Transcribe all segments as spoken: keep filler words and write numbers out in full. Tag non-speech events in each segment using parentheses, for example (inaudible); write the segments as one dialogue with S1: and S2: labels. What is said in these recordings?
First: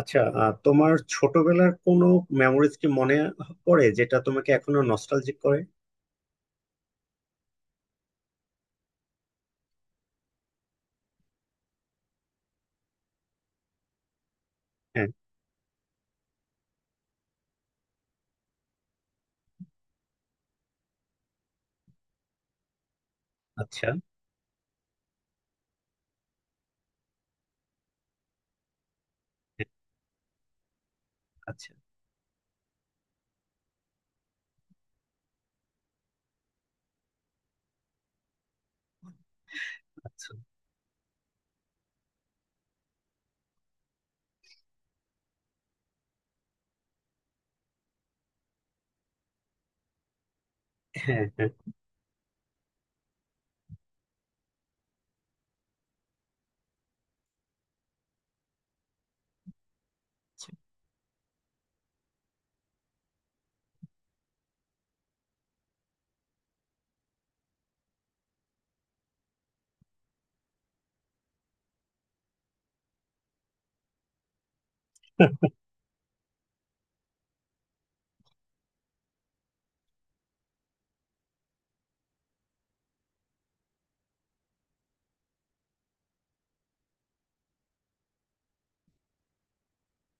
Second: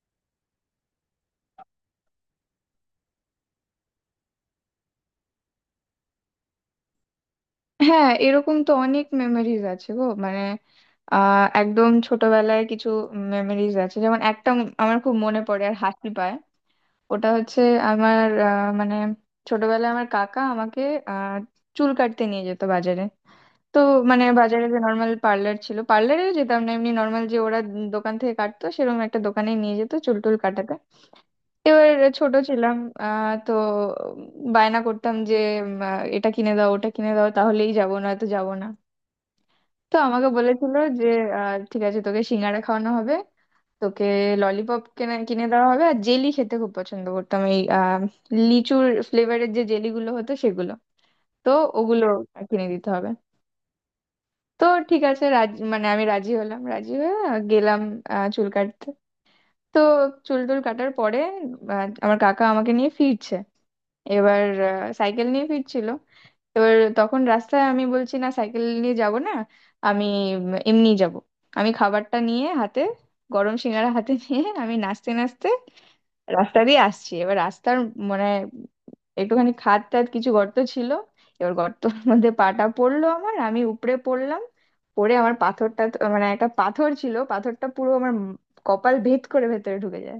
S1: আচ্ছা, আহ, তোমার ছোটবেলার কোনো মেমোরিজ কি মনে পড়ে যেটা তোমাকে এখনো নস্টালজিক করে?
S2: হ্যাঁ, এরকম তো অনেক মেমোরিজ আছে গো। মানে আহ একদম ছোটবেলায় কিছু মেমোরিজ আছে, যেমন একটা উম আমার
S1: হ্যাঁ।
S2: খুব মনে পড়ে আর হাসি পায়। ওটা হচ্ছে আমার আহ, মানে ছোটবেলায় আমার কাকা আমাকে আহ চুল কাটতে নিয়ে যেত বাজারে। তো
S1: আচ্ছা।
S2: মানে বাজারে যে নর্মাল পার্লার ছিল, পার্লারেও যেতাম না, এমনি নর্মাল যে ওরা দোকান থেকে কাটতো, সেরকম একটা দোকানে
S1: হ্যাঁ,
S2: নিয়ে যেত চুল টুল কাটাতে।
S1: আচ্ছা।
S2: এবার ছোট ছিলাম, আহ তো বায়না করতাম যে উম, আহ, এটা কিনে দাও, ওটা কিনে দাও, তাহলেই যাবো, না তো যাবো না। তো আমাকে
S1: আচ্ছা।
S2: বলেছিল যে আহ, ঠিক আছে, তোকে সিঙ্গারা খাওয়ানো হবে, তোকে ললিপপ কিনে কিনে দেওয়া হবে। আর জেলি খেতে খুব পছন্দ করতাম, এই আহ, লিচুর ফ্লেভারের যে জেলিগুলো হতো সেগুলো,
S1: হ্যাঁ, হ্যাঁ।
S2: তো ওগুলো কিনে দিতে হবে। তো ঠিক আছে, রাজি, মানে আমি রাজি হলাম, রাজি হয়ে আহ, গেলাম আহ, চুল কাটতে। তো চুল টুল কাটার পরে আহ, আমার কাকা আমাকে নিয়ে ফিরছে। এবার আহ, সাইকেল নিয়ে ফিরছিল। এবার তখন রাস্তায় আমি বলছি, না সাইকেল নিয়ে যাব না, আমি উম, এমনি যাব। আমি খাবারটা নিয়ে হাতে, গরম সিঙ্গারা হাতে নিয়ে আমি নাচতে নাচতে রাস্তা দিয়ে আসছি। এবার রাস্তার মানে একটুখানি খাদ টাদ কিছু গর্ত ছিল। এবার গর্তর মধ্যে পাটা পড়লো আমার, আমি উপরে পড়লাম। পড়ে আমার পাথরটা তো- মানে একটা পাথর ছিল, পাথরটা পুরো আমার উম কপাল ভেদ করে ভেতরে ঢুকে যায়।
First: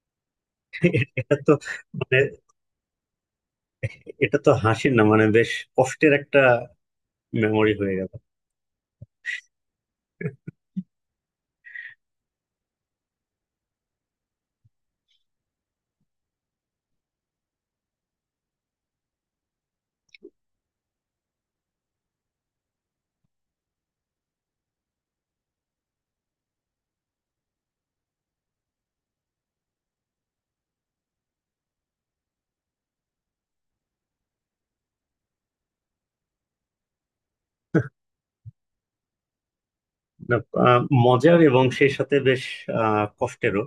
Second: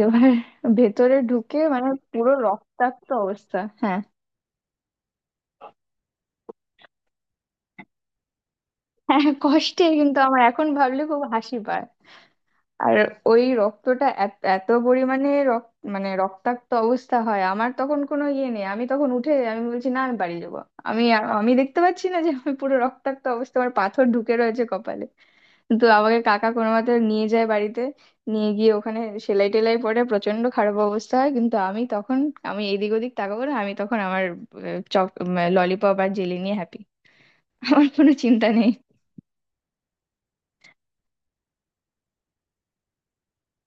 S2: এবার
S1: এ-
S2: ভেতরে
S1: এটা তো
S2: ঢুকে মানে
S1: মানে
S2: পুরো রক্তাক্ত অবস্থা। হ্যাঁ,
S1: এটা তো হাসির না, মানে বেশ কষ্টের একটা মেমোরি হয়ে গেল।
S2: হ্যাঁ, কষ্টে, কিন্তু আমার এখন ভাবলে খুব হাসি পায়। আর ওই রক্তটা এত এত পরিমাণে রক্ত, মানে রক্তাক্ত অবস্থা হয়, আমার তখন কোনো ইয়ে নেই, আমি তখন উঠে আমি বলছি না আমি বাড়ি যাবো। আমি আর- আমি দেখতে পাচ্ছি না যে আমি পুরো রক্তাক্ত অবস্থা, আমার পাথর ঢুকে রয়েছে কপালে। তো আমাকে কাকা কোনো মতে নিয়ে যায় বাড়িতে, নিয়ে গিয়ে ওখানে সেলাই টেলাই, পরে প্রচন্ড খারাপ অবস্থা হয়, কিন্তু আমি তখন আমি এদিক ওদিক তাকাবো না, আমি তখন আমার আহ, চক, ললিপপ আর জেলি নিয়ে হ্যাপি, আমার কোনো চিন্তা নেই।
S1: না, আহ, মজার এবং সেই সাথে বেশ আহ, কষ্টেরও।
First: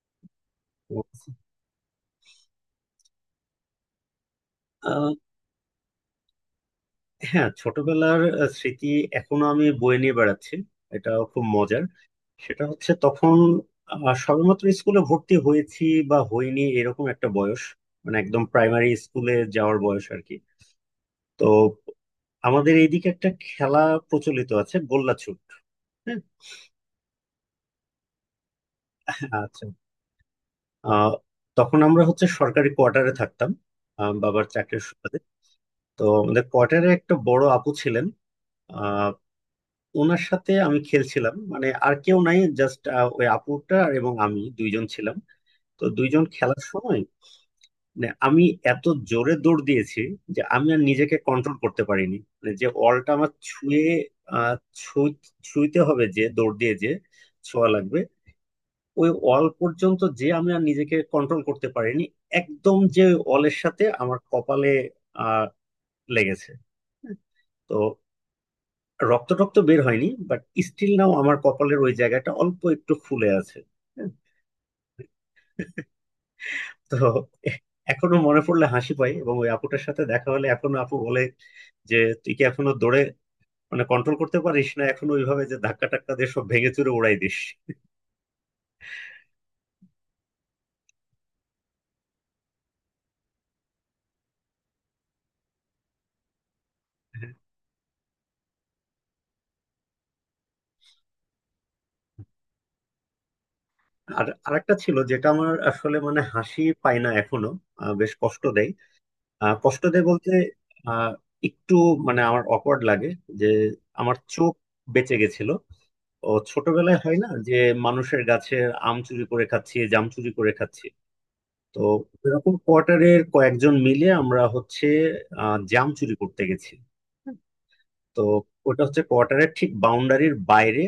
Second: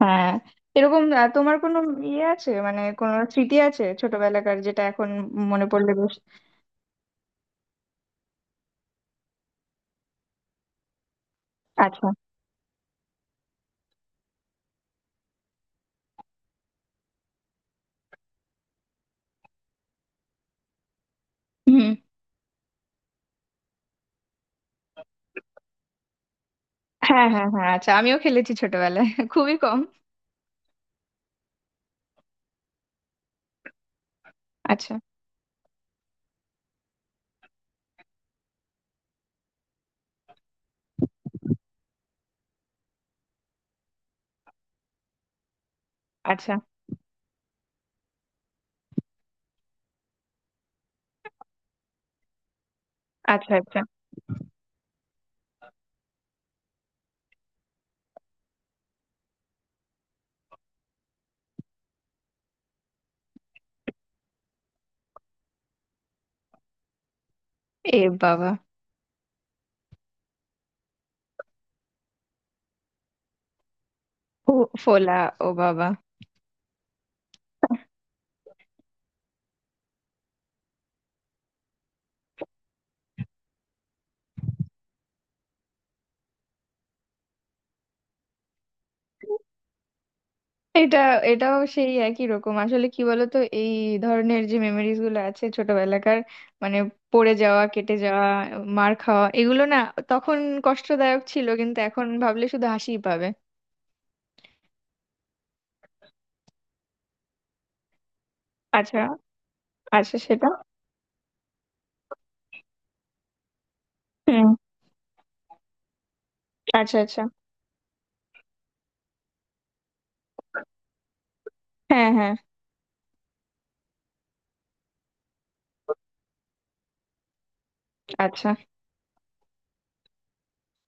S2: হ্যাঁ, এরকম আহ, তোমার কোনো ইয়ে আছে, মানে কোনো স্মৃতি আছে ছোটবেলাকার, যেটা এখন
S1: আহ,
S2: মনে পড়লে বেশ?
S1: হ্যাঁ, ছোটবেলার আহ, স্মৃতি এখনো আমি বয়ে নিয়ে বেড়াচ্ছি। এটাও খুব মজার।
S2: আচ্ছা।
S1: সেটা হচ্ছে তখন আহ, সবেমাত্র স্কুলে ভর্তি হয়েছি বা হইনি এরকম একটা বয়স, মানে একদম প্রাইমারি স্কুলে যাওয়ার বয়স আর কি। তো
S2: হুম।
S1: আমাদের এইদিকে একটা খেলা প্রচলিত আছে, গোল্লা ছুট। হ্যাঁ।
S2: হ্যাঁ হ্যাঁ হ্যাঁ, আচ্ছা, আমিও খেলেছি ছোটবেলায় (laughs) খুবই
S1: আচ্ছা।
S2: কম।
S1: আহ, তখন আমরা হচ্ছে সরকারি কোয়ার্টারে থাকতাম, আহ, বাবার চাকরির
S2: আচ্ছা।
S1: সুবাদে। তো আমাদের কোয়ার্টারে একটা বড় আপু ছিলেন। আহ, ওনার সাথে আমি খেলছিলাম, মানে আর কেউ নাই, জাস্ট ওই আপুটা আর এবং আমি দুইজন ছিলাম। তো দুইজন
S2: আচ্ছা।
S1: খেলার সময় মানে আমি এত জোরে দৌড় দিয়েছি যে আমি আর নিজেকে কন্ট্রোল করতে পারিনি, মানে যে অলটা আমার
S2: আচ্ছা। আচ্ছা।
S1: ছুঁয়ে আহ, ছুঁ- ছুঁইতে হবে, যে দৌড় দিয়ে যে ছোঁয়া লাগবে ওই অল পর্যন্ত, যে আমি আর নিজেকে কন্ট্রোল করতে পারিনি, একদম যে অলের সাথে আমার কপালে আহ লেগেছে। তো
S2: এ বাবা।
S1: রক্ত টক্ত বের হয়নি, বাট স্টিল নাও আমার কপালের ওই জায়গাটা অল্প একটু ফুলে আছে।
S2: ও, ফোলা, ও বাবা।
S1: তো এ- এখনো মনে পড়লে হাসি পাই, এবং ওই আপুটার সাথে দেখা হলে এখনো আপু বলে যে তুই কি এখনো দৌড়ে মানে কন্ট্রোল করতে পারিস না, এখনো ওইভাবে যে ধাক্কা টাক্কা দিয়ে সব ভেঙে চুরে উড়াই দিস।
S2: এটা, এটাও সেই একই রকম। আসলে কি বলতো, এই ধরনের যে মেমোরিজ গুলো আছে ছোটবেলাকার, মানে
S1: হ্যাঁ,
S2: পড়ে যাওয়া, কেটে যাওয়া, মার খাওয়া, এগুলো না তখন কষ্টদায়ক ছিল কিন্তু এখন ভাবলে শুধু হাসিই পাবে।
S1: আর আরেকটা ছিল যেটা আমার আসলে মানে হাসি পায় না এখনো। আহ, বেশ কষ্ট দেয়।
S2: আচ্ছা।
S1: আহ, কষ্ট দেয়
S2: আচ্ছা,
S1: বলতে
S2: সেটা।
S1: আহ, একটু মানে আমার অকওয়ার্ড লাগে, যে আমার
S2: হুম।
S1: চোখ বেঁচে গেছিল। ও
S2: আচ্ছা,
S1: ছোটবেলায় হয়
S2: আচ্ছা।
S1: না যে মানুষের গাছের আম চুরি করে খাচ্ছি, জাম চুরি করে খাচ্ছি। তো
S2: হ্যাঁ, হ্যাঁ।
S1: এরকম কোয়ার্টারের কয়েকজন মিলে আমরা হচ্ছে আহ, জাম চুরি করতে গেছি। তো
S2: আচ্ছা।
S1: ওটা হচ্ছে কোয়ার্টারের ঠিক বাউন্ডারির বাইরে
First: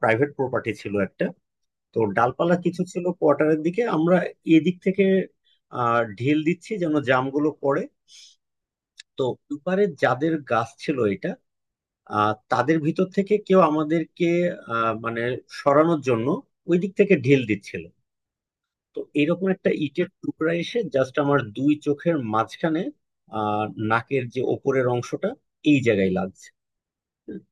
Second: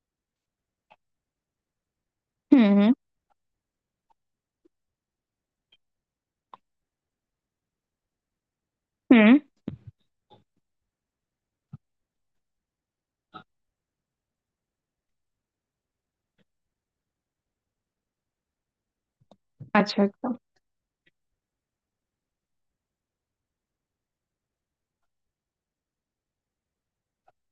S1: প্রাইভেট প্রপার্টি ছিল একটা। তো ডালপালা
S2: হুম
S1: কিছু
S2: হুম
S1: ছিল কোয়ার্টারের দিকে, আমরা এদিক থেকে আহ, ঢিল দিচ্ছি যেন জামগুলো পড়ে। তো
S2: হুম।
S1: ওপারে যাদের গাছ ছিল এটা, আহ, তাদের ভিতর থেকে কেউ আমাদেরকে আহ, মানে সরানোর জন্য ওই দিক থেকে ঢিল দিচ্ছিল। তো এরকম একটা
S2: আচ্ছা,
S1: ইটের
S2: আচ্ছা।
S1: টুকরা এসে জাস্ট আমার দুই চোখের মাঝখানে আহ নাকের যে ওপরের অংশটা, এই জায়গায় লাগছে।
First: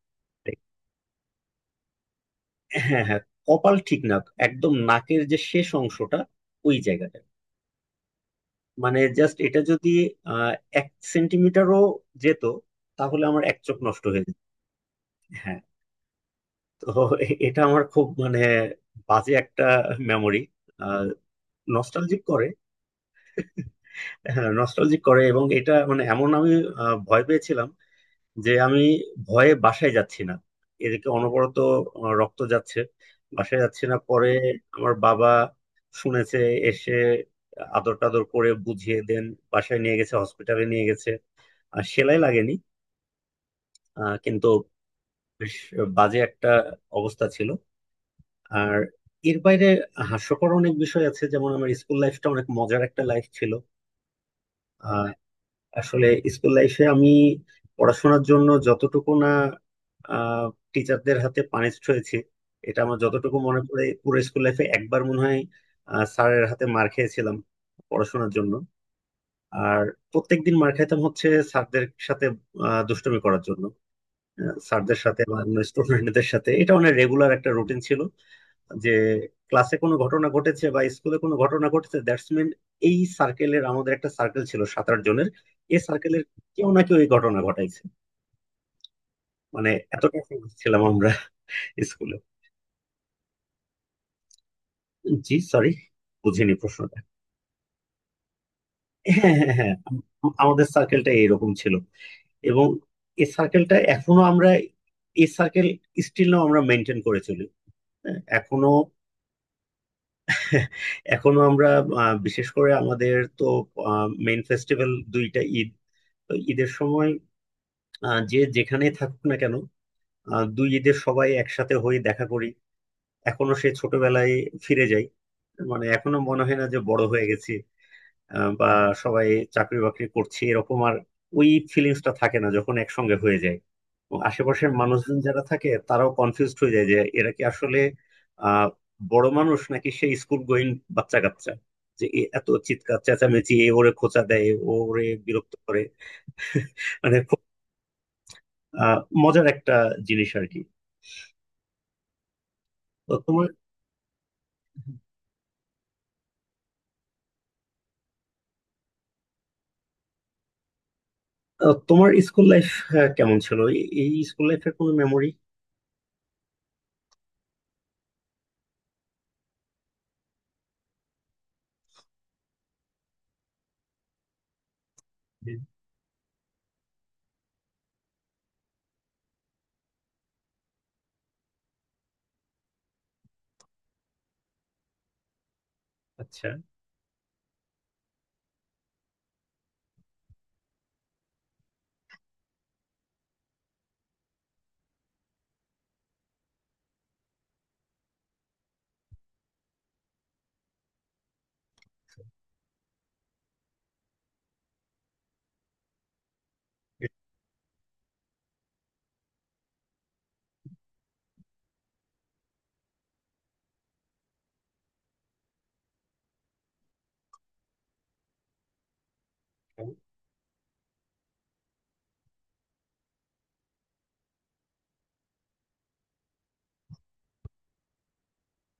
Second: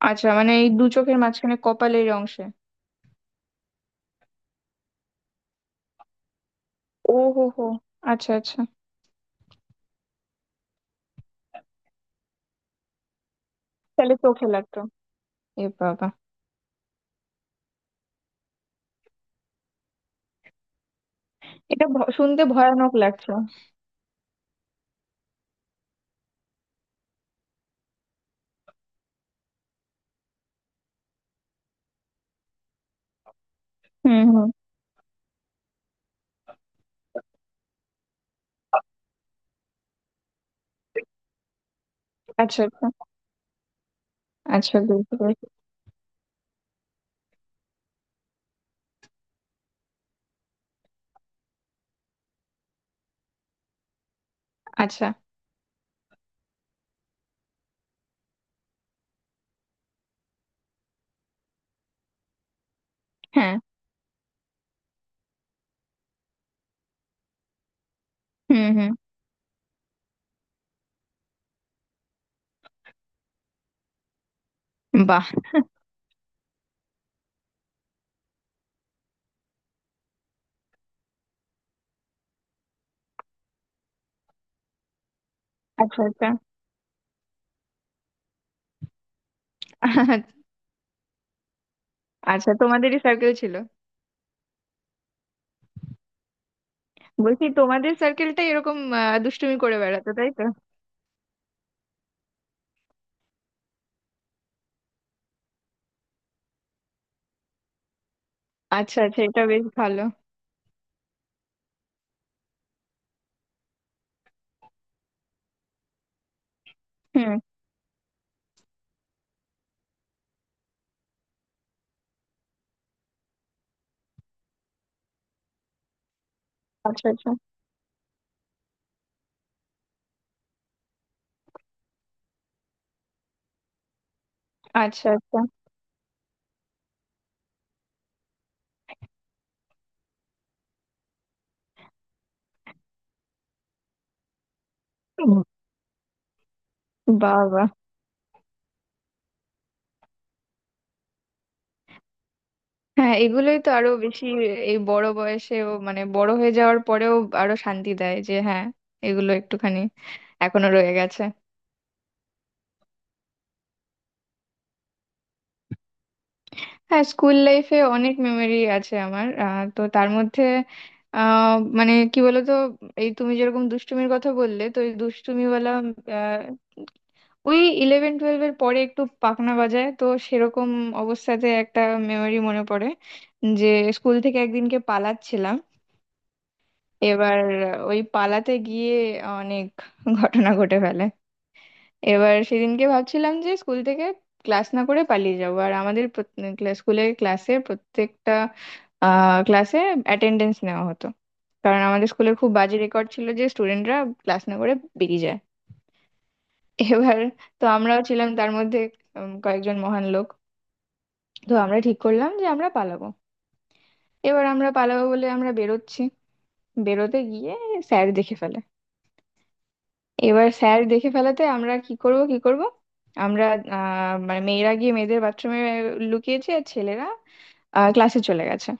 S2: আচ্ছা, মানে এই দু চোখের মাঝখানে কপালের অংশে।
S1: হ্যাঁ, হ্যাঁ। কপাল ঠিক না, একদম নাকের যে শেষ অংশটা, ওই
S2: ও
S1: জায়গাটা।
S2: হো হো, আচ্ছা আচ্ছা।
S1: মানে জাস্ট এটা যদি আহ এক সেন্টিমিটারও যেত, তাহলে আমার এক চোখ নষ্ট
S2: তাহলে
S1: হয়ে যেত।
S2: চোখে লাগতো।
S1: হ্যাঁ।
S2: এ বাবা।
S1: তো এ- এটা আমার খুব মানে বাজে একটা মেমোরি।
S2: এটা ভ-
S1: নস্টালজিক
S2: শুনতে
S1: করে।
S2: ভয়ানক লাগছে।
S1: হ্যাঁ, নস্টালজিক করে, এবং এটা মানে এমন আমি আহ, ভয় পেয়েছিলাম, যে আমি ভয়ে বাসায় যাচ্ছি না, এদিকে অনবরত আহ, রক্ত যাচ্ছে, বাসায় যাচ্ছি না।
S2: হুম,
S1: পরে
S2: হুম।
S1: আমার বাবা শুনেছে, এসে আদর টাদর করে বুঝিয়ে দেন, বাসায় নিয়ে গেছে, হসপিটালে নিয়ে গেছে, আর সেলাই লাগেনি।
S2: আচ্ছা, আচ্ছা।
S1: আহ, কিন্তু
S2: আচ্ছা, বুঝতে পেরেছি।
S1: বেশ বাজে একটা অবস্থা ছিল। আর এর বাইরে হাস্যকর অনেক বিষয় আছে, যেমন আমার স্কুল লাইফটা অনেক মজার একটা লাইফ ছিল
S2: আচ্ছা।
S1: আসলে। স্কুল লাইফে আমি পড়াশোনার জন্য যতটুকু না আহ, টিচারদের হাতে পানিশড হয়েছি, এটা আমার যতটুকু
S2: হ্যাঁ।
S1: মনে পড়ে পুরো স্কুল লাইফে একবার মনে হয় আহ, স্যারের হাতে মার খেয়েছিলাম পড়াশোনার জন্য।
S2: হুম হুম।
S1: আর প্রত্যেকদিন মার খাইতাম হচ্ছে স্যারদের সাথে আহ, দুষ্টুমি করার জন্য, আহ, স্যারদের সাথে
S2: বাহ।
S1: বা অন্য স্টুডেন্টদের সাথে। এটা অনেক রেগুলার একটা রুটিন ছিল, যে ক্লাসে কোনো ঘটনা ঘটেছে বা স্কুলে কোনো ঘটনা ঘটেছে, দ্যাটস মিন এই সার্কেলের, আমাদের একটা সার্কেল ছিল সাত আট জনের, এই
S2: আচ্ছা
S1: সার্কেলের
S2: আচ্ছা।
S1: কেউ না কেউ এই ঘটনা ঘটাইছে। মানে এতটা famous ছিলাম আমরা স্কুলে।
S2: আচ্ছা তোমাদেরই সার্কেল ছিল?
S1: জি, সরি, বুঝিনি প্রশ্নটা।
S2: বলছি তোমাদের সার্কেলটাই এরকম আহ,
S1: হ্যাঁ, হ্যাঁ,
S2: দুষ্টুমি
S1: হ্যাঁ,
S2: করে
S1: আম-
S2: বেড়াতো, তাই তো?
S1: আমাদের সার্কেলটা এরকম ছিল, এবং এই সার্কেলটা এখনো আমরা, এই সার্কেল স্টিল আমরা মেনটেন করে চলি। হ্যাঁ, এখনো।
S2: আচ্ছা আচ্ছা, এটা বেশ ভালো।
S1: এখনো আমরা আহ, বিশেষ করে আমাদের তো মেইন ফেস্টিভ্যাল দুইটা ঈদ। তো ঈদের সময়
S2: হুম।
S1: আহ, যে যেখানে থাকুক না কেন, আহ, দুই ঈদের সবাই একসাথে হয়ে দেখা করি, এখনো সে ছোটবেলায় ফিরে যাই। মানে এখনো মনে হয় না যে বড়
S2: আচ্ছা
S1: হয়ে
S2: আচ্ছা।
S1: গেছি আহ, বা সবাই চাকরি বাকরি করছি এরকম। আর ওই ফিলিংসটা থাকে না যখন একসঙ্গে হয়ে যায়। এবং আশেপাশের
S2: আচ্ছা
S1: মানুষজন
S2: আচ্ছা।
S1: যারা থাকে তারাও কনফিউজড হয়ে যায়, যে এরা কি আসলে আহ বড় মানুষ নাকি সে স্কুল গোয়িং বাচ্চা কাচ্চা, যে এ এত চিৎকার চেঁচামেচি, এ ওরে খোঁচা দেয়, ও ওরে
S2: হুম।
S1: বিরক্ত করে। মানে
S2: বাবা।
S1: আহ মজার একটা জিনিস আর কি। তো
S2: হ্যাঁ,
S1: তোমার
S2: এগুলোই তো আরো বেশি এই বড় বয়সেও, মানে বড় হয়ে যাওয়ার পরেও আরো শান্তি দেয় যে হ্যাঁ, এগুলো একটুখানি এখনো রয়ে গেছে।
S1: আহ, তোমার স্কুল লাইফ কেমন ছিল? এই এই স্কুল লাইফের কোনো মেমোরি?
S2: হ্যাঁ, স্কুল লাইফে অনেক মেমোরি আছে আমার। আহ, তো তার মধ্যে আহ মানে কি বলতো, এই তুমি যেরকম দুষ্টুমির কথা বললে, তো এই দুষ্টুমিওয়ালা আহ, ওই ইলেভেন টুয়েলভ এর পরে একটু পাখনা বাজায়, তো সেরকম অবস্থাতে একটা মেমোরি মনে পড়ে যে স্কুল থেকে একদিনকে পালাচ্ছিলাম।
S1: আচ্ছা।
S2: এবার ওই পালাতে গিয়ে অনেক ঘটনা ঘটে ফেলে। এবার সেদিনকে ভাবছিলাম যে স্কুল থেকে ক্লাস না করে পালিয়ে যাবো। আর আমাদের প্রত- ক্লা- স্কুলের ক্লাসে প্রত্যেকটা ক্লাসে অ্যাটেন্ডেন্স নেওয়া হতো, কারণ আমাদের স্কুলের খুব বাজে রেকর্ড ছিল যে স্টুডেন্টরা ক্লাস না করে বেরিয়ে যায়। এবার তো আমরাও ছিলাম তার মধ্যে উম, কয়েকজন মহান লোক। তো আমরা ঠিক করলাম যে আমরা পালাবো। এবার আমরা পালাবো বলে আমরা বেরোচ্ছি, বেরোতে গিয়ে স্যার দেখে ফেলে।
S1: এরকম।
S2: এবার স্যার দেখে ফেলাতে আমরা কি করব কি করব, আমরা আহ, মানে মেয়েরা গিয়ে মেয়েদের বাথরুমে লুকিয়েছে, আর ছেলেরা ক্লাসে চলে গেছে।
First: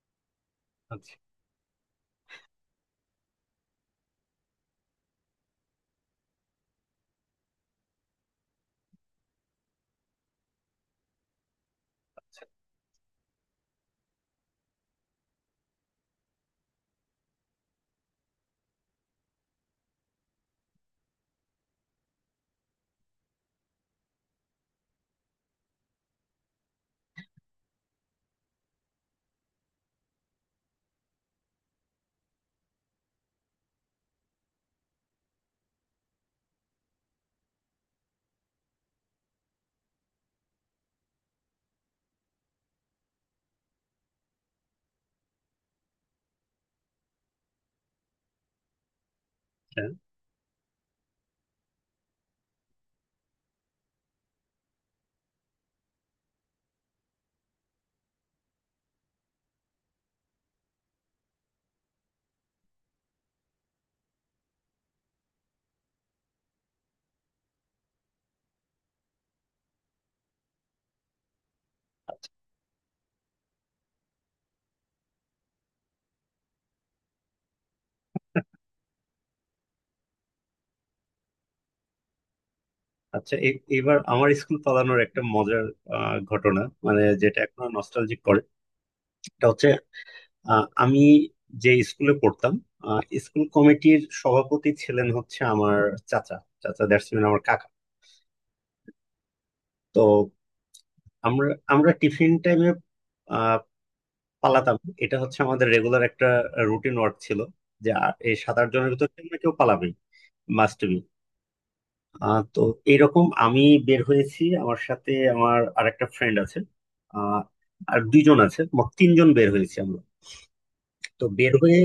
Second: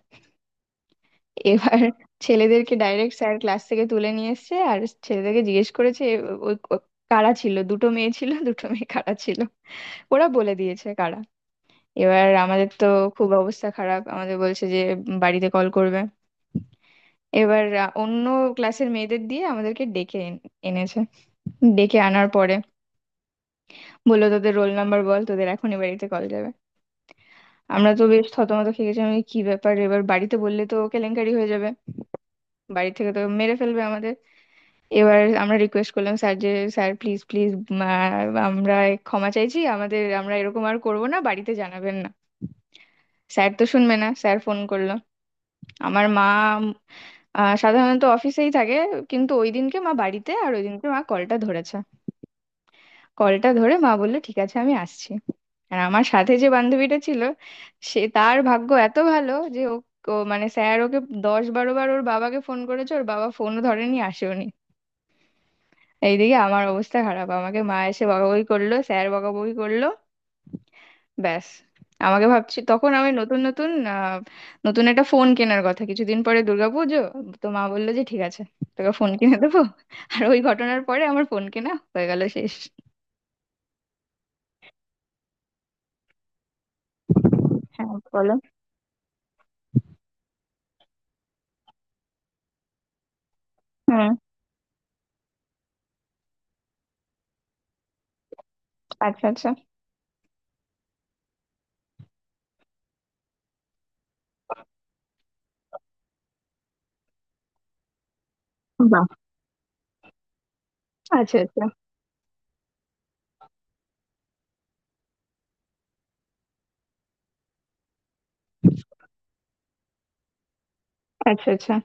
S1: আচ্ছা।
S2: এবার ছেলেদেরকে ডাইরেক্ট স্যার ক্লাস থেকে তুলে নিয়ে এসেছে আর ছেলেদেরকে জিজ্ঞেস করেছে "এ, ওই ক- কারা ছিল, দুটো মেয়ে ছিল (laughs) দুটো মেয়ে কারা ছিল?" ওরা বলে দিয়েছে কারা। এবার আমাদের তো খুব অবস্থা খারাপ, আমাদের বলছে যে উম, বাড়িতে কল করবে। এবার আহ, অন্য ক্লাসের মেয়েদের দিয়ে আমাদেরকে ডেকে এন- এনেছে। ডেকে আনার পরে বললো, তোদের রোল নাম্বার বল, তোদের এখনই বাড়িতে কল যাবে। আমরা তো বেশ থতমত খেয়ে গেছি, আমি কি ব্যাপার, এবার বাড়িতে বললে তো কেলেঙ্কারি হয়ে যাবে, বাড়ি থেকে তো মেরে ফেলবে আমাদের। এবার আমরা রিকোয়েস্ট করলাম স্যার, যে স্যার প্লিজ প্লিজ, আমরা ক্ষমা চাইছি, আমাদের আমরা এরকম আর করব না, বাড়িতে জানাবেন না। স্যার তো শুনবে না, স্যার ফোন করলো। আমার মা উম, আহ, সাধারণত অফিসেই থাকে, কিন্তু ওই দিনকে মা বাড়িতে, আর ওই দিনকে মা কলটা ধরেছে। কলটা ধরে মা বললো, ঠিক আছে আমি আসছি। আর আমার সাথে যে বান্ধবীটা ছিল, সে তার ভাগ্য এত ভালো যে ও, ও মানে স্যার ওকে দশ বারো বার ওর বাবাকে ফোন করেছে, ওর বাবা ফোনও ধরেনি, আসেওনি। এইদিকে আমার অবস্থা খারাপ, আমাকে মা এসে বকাবকি করলো, স্যার বকাবকি করলো, ব্যাস। আমাকে
S1: আচ্ছা।
S2: ভাবছি তখন আমি নতুন নতুন আহ, নতুন একটা ফোন কেনার কথা, কিছুদিন পরে দুর্গাপুজো, তো মা বললো যে ঠিক আছে, তোকে ফোন কিনে দেবো, আর ওই ঘটনার পরে আমার ফোন কেনা হয়ে গেল, শেষ।
S1: আচ্ছা। এ- এবার আমার স্কুল পালানোর একটা মজার আহ, ঘটনা, মানে যেটা এখনো
S2: হ্যাঁ,
S1: নস্টালজিক
S2: বলো।
S1: করে। এটা হচ্ছে আহ, আমি যে স্কুলে পড়তাম, আহ, স্কুল কমিটির
S2: হুম।
S1: সভাপতি ছিলেন হচ্ছে আমার চাচা। চাচা দ্যাটস মিন আমার কাকা।
S2: আচ্ছা আচ্ছা।
S1: তো আমরা আমরা টিফিন টাইমে পালাতাম। এটা হচ্ছে আমাদের রেগুলার একটা রুটিন ওয়ার্ক ছিল, যে আ- এই সাত আট জনের
S2: বাহ!
S1: ভিতর থেকে না কেউ পালাবেই, মাস্ট বি।
S2: আচ্ছা, আচ্ছা।
S1: তো এইরকম আমি বের হয়েছি, আমার সাথে আমার আরেকটা ফ্রেন্ড আছে, আহ, আর দুইজন আছে, মোট তিনজন বের হয়েছি আমরা। তো
S2: আচ্ছা,
S1: বের
S2: আচ্ছা।
S1: হয়ে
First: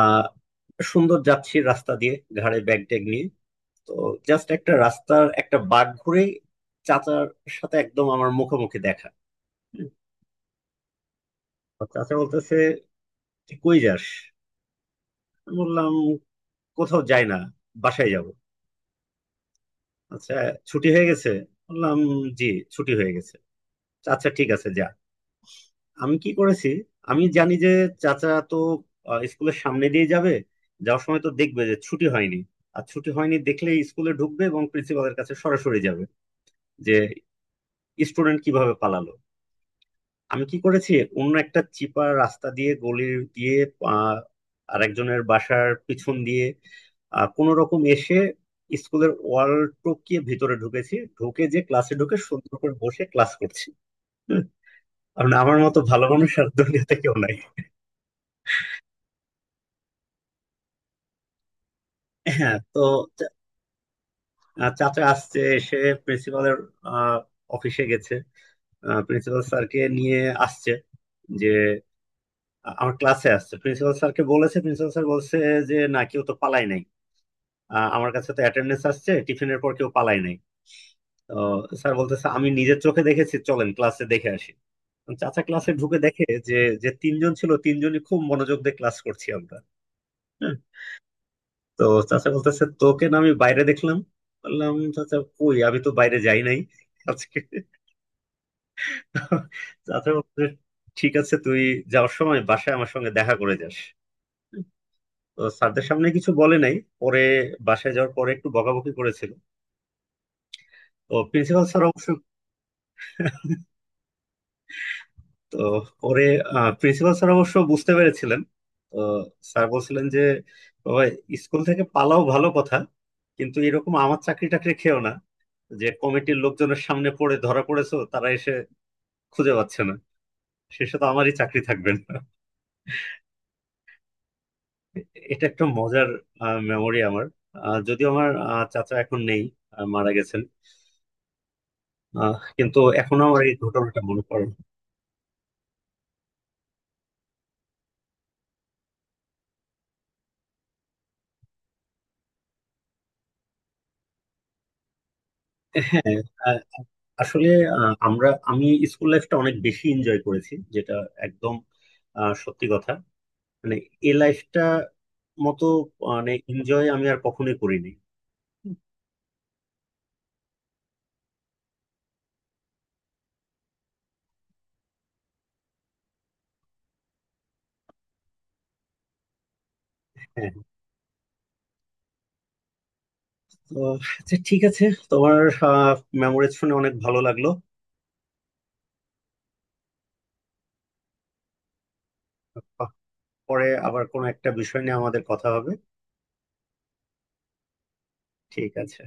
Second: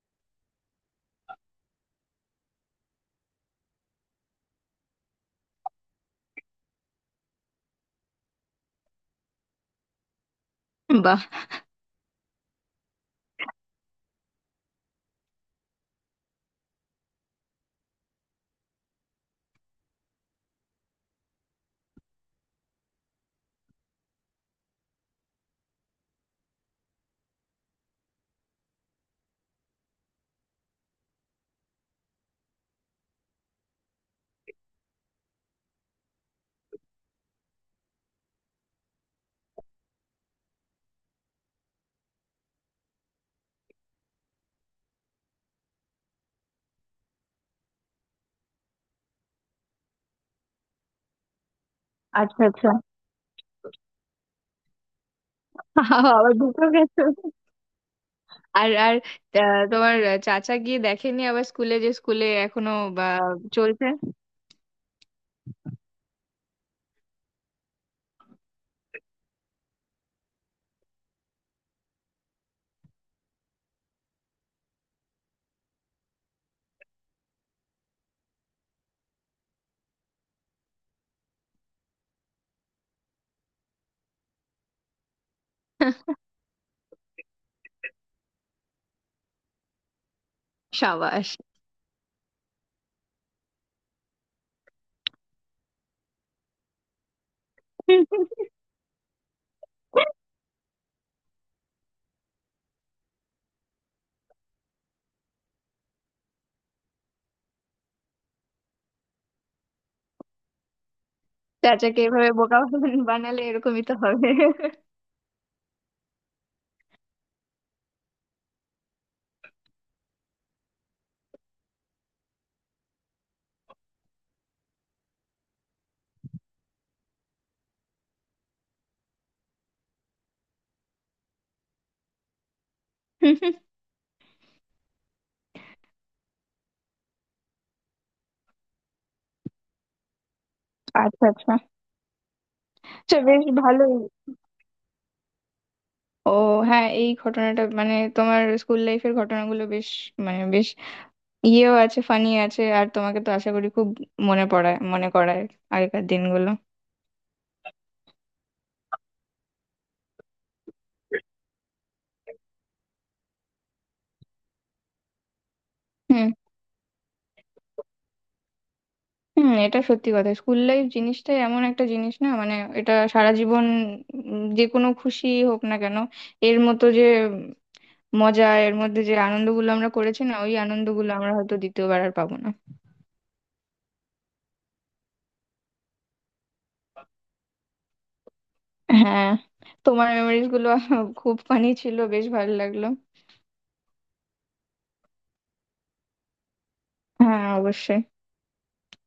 S1: আহ, সুন্দর যাচ্ছি রাস্তা দিয়ে, ঘাড়ে ব্যাগ ট্যাগ নিয়ে। তো জাস্ট একটা রাস্তার একটা বাঁক ঘুরে চাচার সাথে একদম আমার মুখোমুখি দেখা। হুম।
S2: বাহ!
S1: তো চাচা বলতেছে, তুই কই যাস? আমি বললাম, কোথাও যাই না, বাসায় যাব। আচ্ছা, ছুটি হয়ে গেছে? বললাম, জি, ছুটি হয়ে গেছে। আচ্ছা, ঠিক আছে, যা। আমি কি করেছি, আমি জানি যে চাচা তো আহ, স্কুলের সামনে দিয়ে যাবে, যাওয়ার সময় তো দেখবে যে ছুটি হয়নি, আর ছুটি হয়নি দেখলে স্কুলে ঢুকবে এবং প্রিন্সিপালের কাছে সরাসরি যাবে, যে স্টুডেন্ট কিভাবে পালালো। আমি কি করেছি, অন্য একটা চিপার রাস্তা দিয়ে, গলি দিয়ে, আহ, আরেকজনের বাসার পিছন দিয়ে কোন রকম এসে স্কুলের ওয়াল টপকিয়ে ভিতরে ঢুকেছি, ঢুকে যে ক্লাসে ঢুকে
S2: আচ্ছা,
S1: সুন্দর
S2: আচ্ছা।
S1: করে বসে ক্লাস করছি। হুম। কারণ আমার মতো ভালো মানুষ
S2: আবার
S1: আর
S2: দুটো
S1: দুনিয়াতে
S2: গেছো।
S1: কেউ নাই।
S2: আর আর আ, তোমার চাচা গিয়ে দেখেনি আবার স্কুলে, যে স্কুলে
S1: হ্যাঁ।
S2: এখনো
S1: তো
S2: বা
S1: চা-
S2: চলছে?
S1: আহ, চাচা আসছে, এসে প্রিন্সিপালের অফিসে গেছে, প্রিন্সিপাল স্যারকে নিয়ে আসছে, যে আ- আমার ক্লাসে আসছে, প্রিন্সিপাল স্যারকে বলেছে। প্রিন্সিপাল স্যার বলছে যে না, কেউ তো পালাই নাই, আহ, আমার কাছে তো অ্যাটেন্ডেন্স আসছে, টিফিনের পর কেউ পালাই নাই। তো স্যার বলতেছে, আমি নিজের চোখে দেখেছি, চলেন ক্লাসে দেখে আসি। তো চাচা ক্লাসে ঢুকে দেখে যে যে তিনজন ছিল, তিনজনই খুব মনোযোগ দিয়ে ক্লাস করছি আমরা। হ্যাঁ।
S2: সাবাস!
S1: তো চাচা বলতেছে, তোকে না আমি বাইরে দেখলাম? বললাম, চাচা কই, আমি তো বাইরে যাই নাই আজকে। চাচা বলতেছে, ঠিক আছে, তুই যাওয়ার সময় বাসায় আমার সঙ্গে দেখা করে যাস। তো স্যারদের সামনে কিছু বলে নাই, পরে বাসায় যাওয়ার পরে একটু বকাবকি করেছিল। তো প্রিন্সিপাল স্যার
S2: চাচাকে
S1: অবশ্য
S2: এভাবে বোকা বানালে এরকমই তো হবে।
S1: তো পরে প্রিন্সিপাল স্যার অবশ্য বুঝতে পেরেছিলেন। তো স্যার বলছিলেন যে বাবা, স্কুল থেকে পালাও ভালো কথা, কিন্তু এরকম আমার চাকরি টাকরি খেও না, যে কমিটির লোকজনের সামনে পড়ে ধরা পড়েছো, তারা এসে খুঁজে পাচ্ছে না, শেষে তো আমারই চাকরি থাকবে না। এটা একটা মজার মেমোরি আমার। আহ, যদিও আমার আহ, চাচা এখন নেই, আহ, মারা গেছেন।
S2: আচ্ছা, আচ্ছা।
S1: আহ, কিন্তু
S2: আচ্ছা
S1: এখনো আমার
S2: বেশ
S1: এই
S2: ভালোই।
S1: ঘটনাটা মনে পড়ে।
S2: ও হ্যাঁ, এই ঘটনাটা মানে তোমার স্কুল লাইফের ঘটনাগুলো বেশ, মানে বেশ ইয়েও আছে, ফানি আছে, আর তোমাকে তো আশা করি খুব মনে পড়ায়, মনে করায় আগেকার
S1: হ্যাঁ।
S2: দিনগুলো।
S1: আ- আসলে আ, আমরা আমি স্কুল লাইফটা অনেক বেশি এনজয় করেছি, যেটা একদম আ, সত্যি কথা। মানে এই লাইফটা মতো
S2: হুম।
S1: মানে এনজয় আমি আর কখনোই করিনি।
S2: হুম, এটা সত্যি কথা, স্কুল লাইফ জিনিসটাই এমন একটা জিনিস না, মানে এটা সারা জীবন উম, যে কোনো খুশি হোক না কেন, এর মতো যে উম, মজা, এর মধ্যে যে আনন্দগুলো আমরা করেছি না,
S1: হ্যাঁ।
S2: ওই আনন্দগুলো আমরা হয়তো দ্বিতীয়বার আর পাবো না।
S1: তো আচ্ছা, ঠিক আছে, তোমার মেমোরিজ শুনে অনেক ভালো লাগলো।
S2: হ্যাঁ। তোমার মেমোরিজ গুলো খুব ফানি ছিল, বেশ ভালো লাগলো।
S1: পরে আবার কোনো একটা বিষয় নিয়ে আমাদের কথা হবে।
S2: হ্যাঁ অবশ্যই।
S1: ঠিক আছে।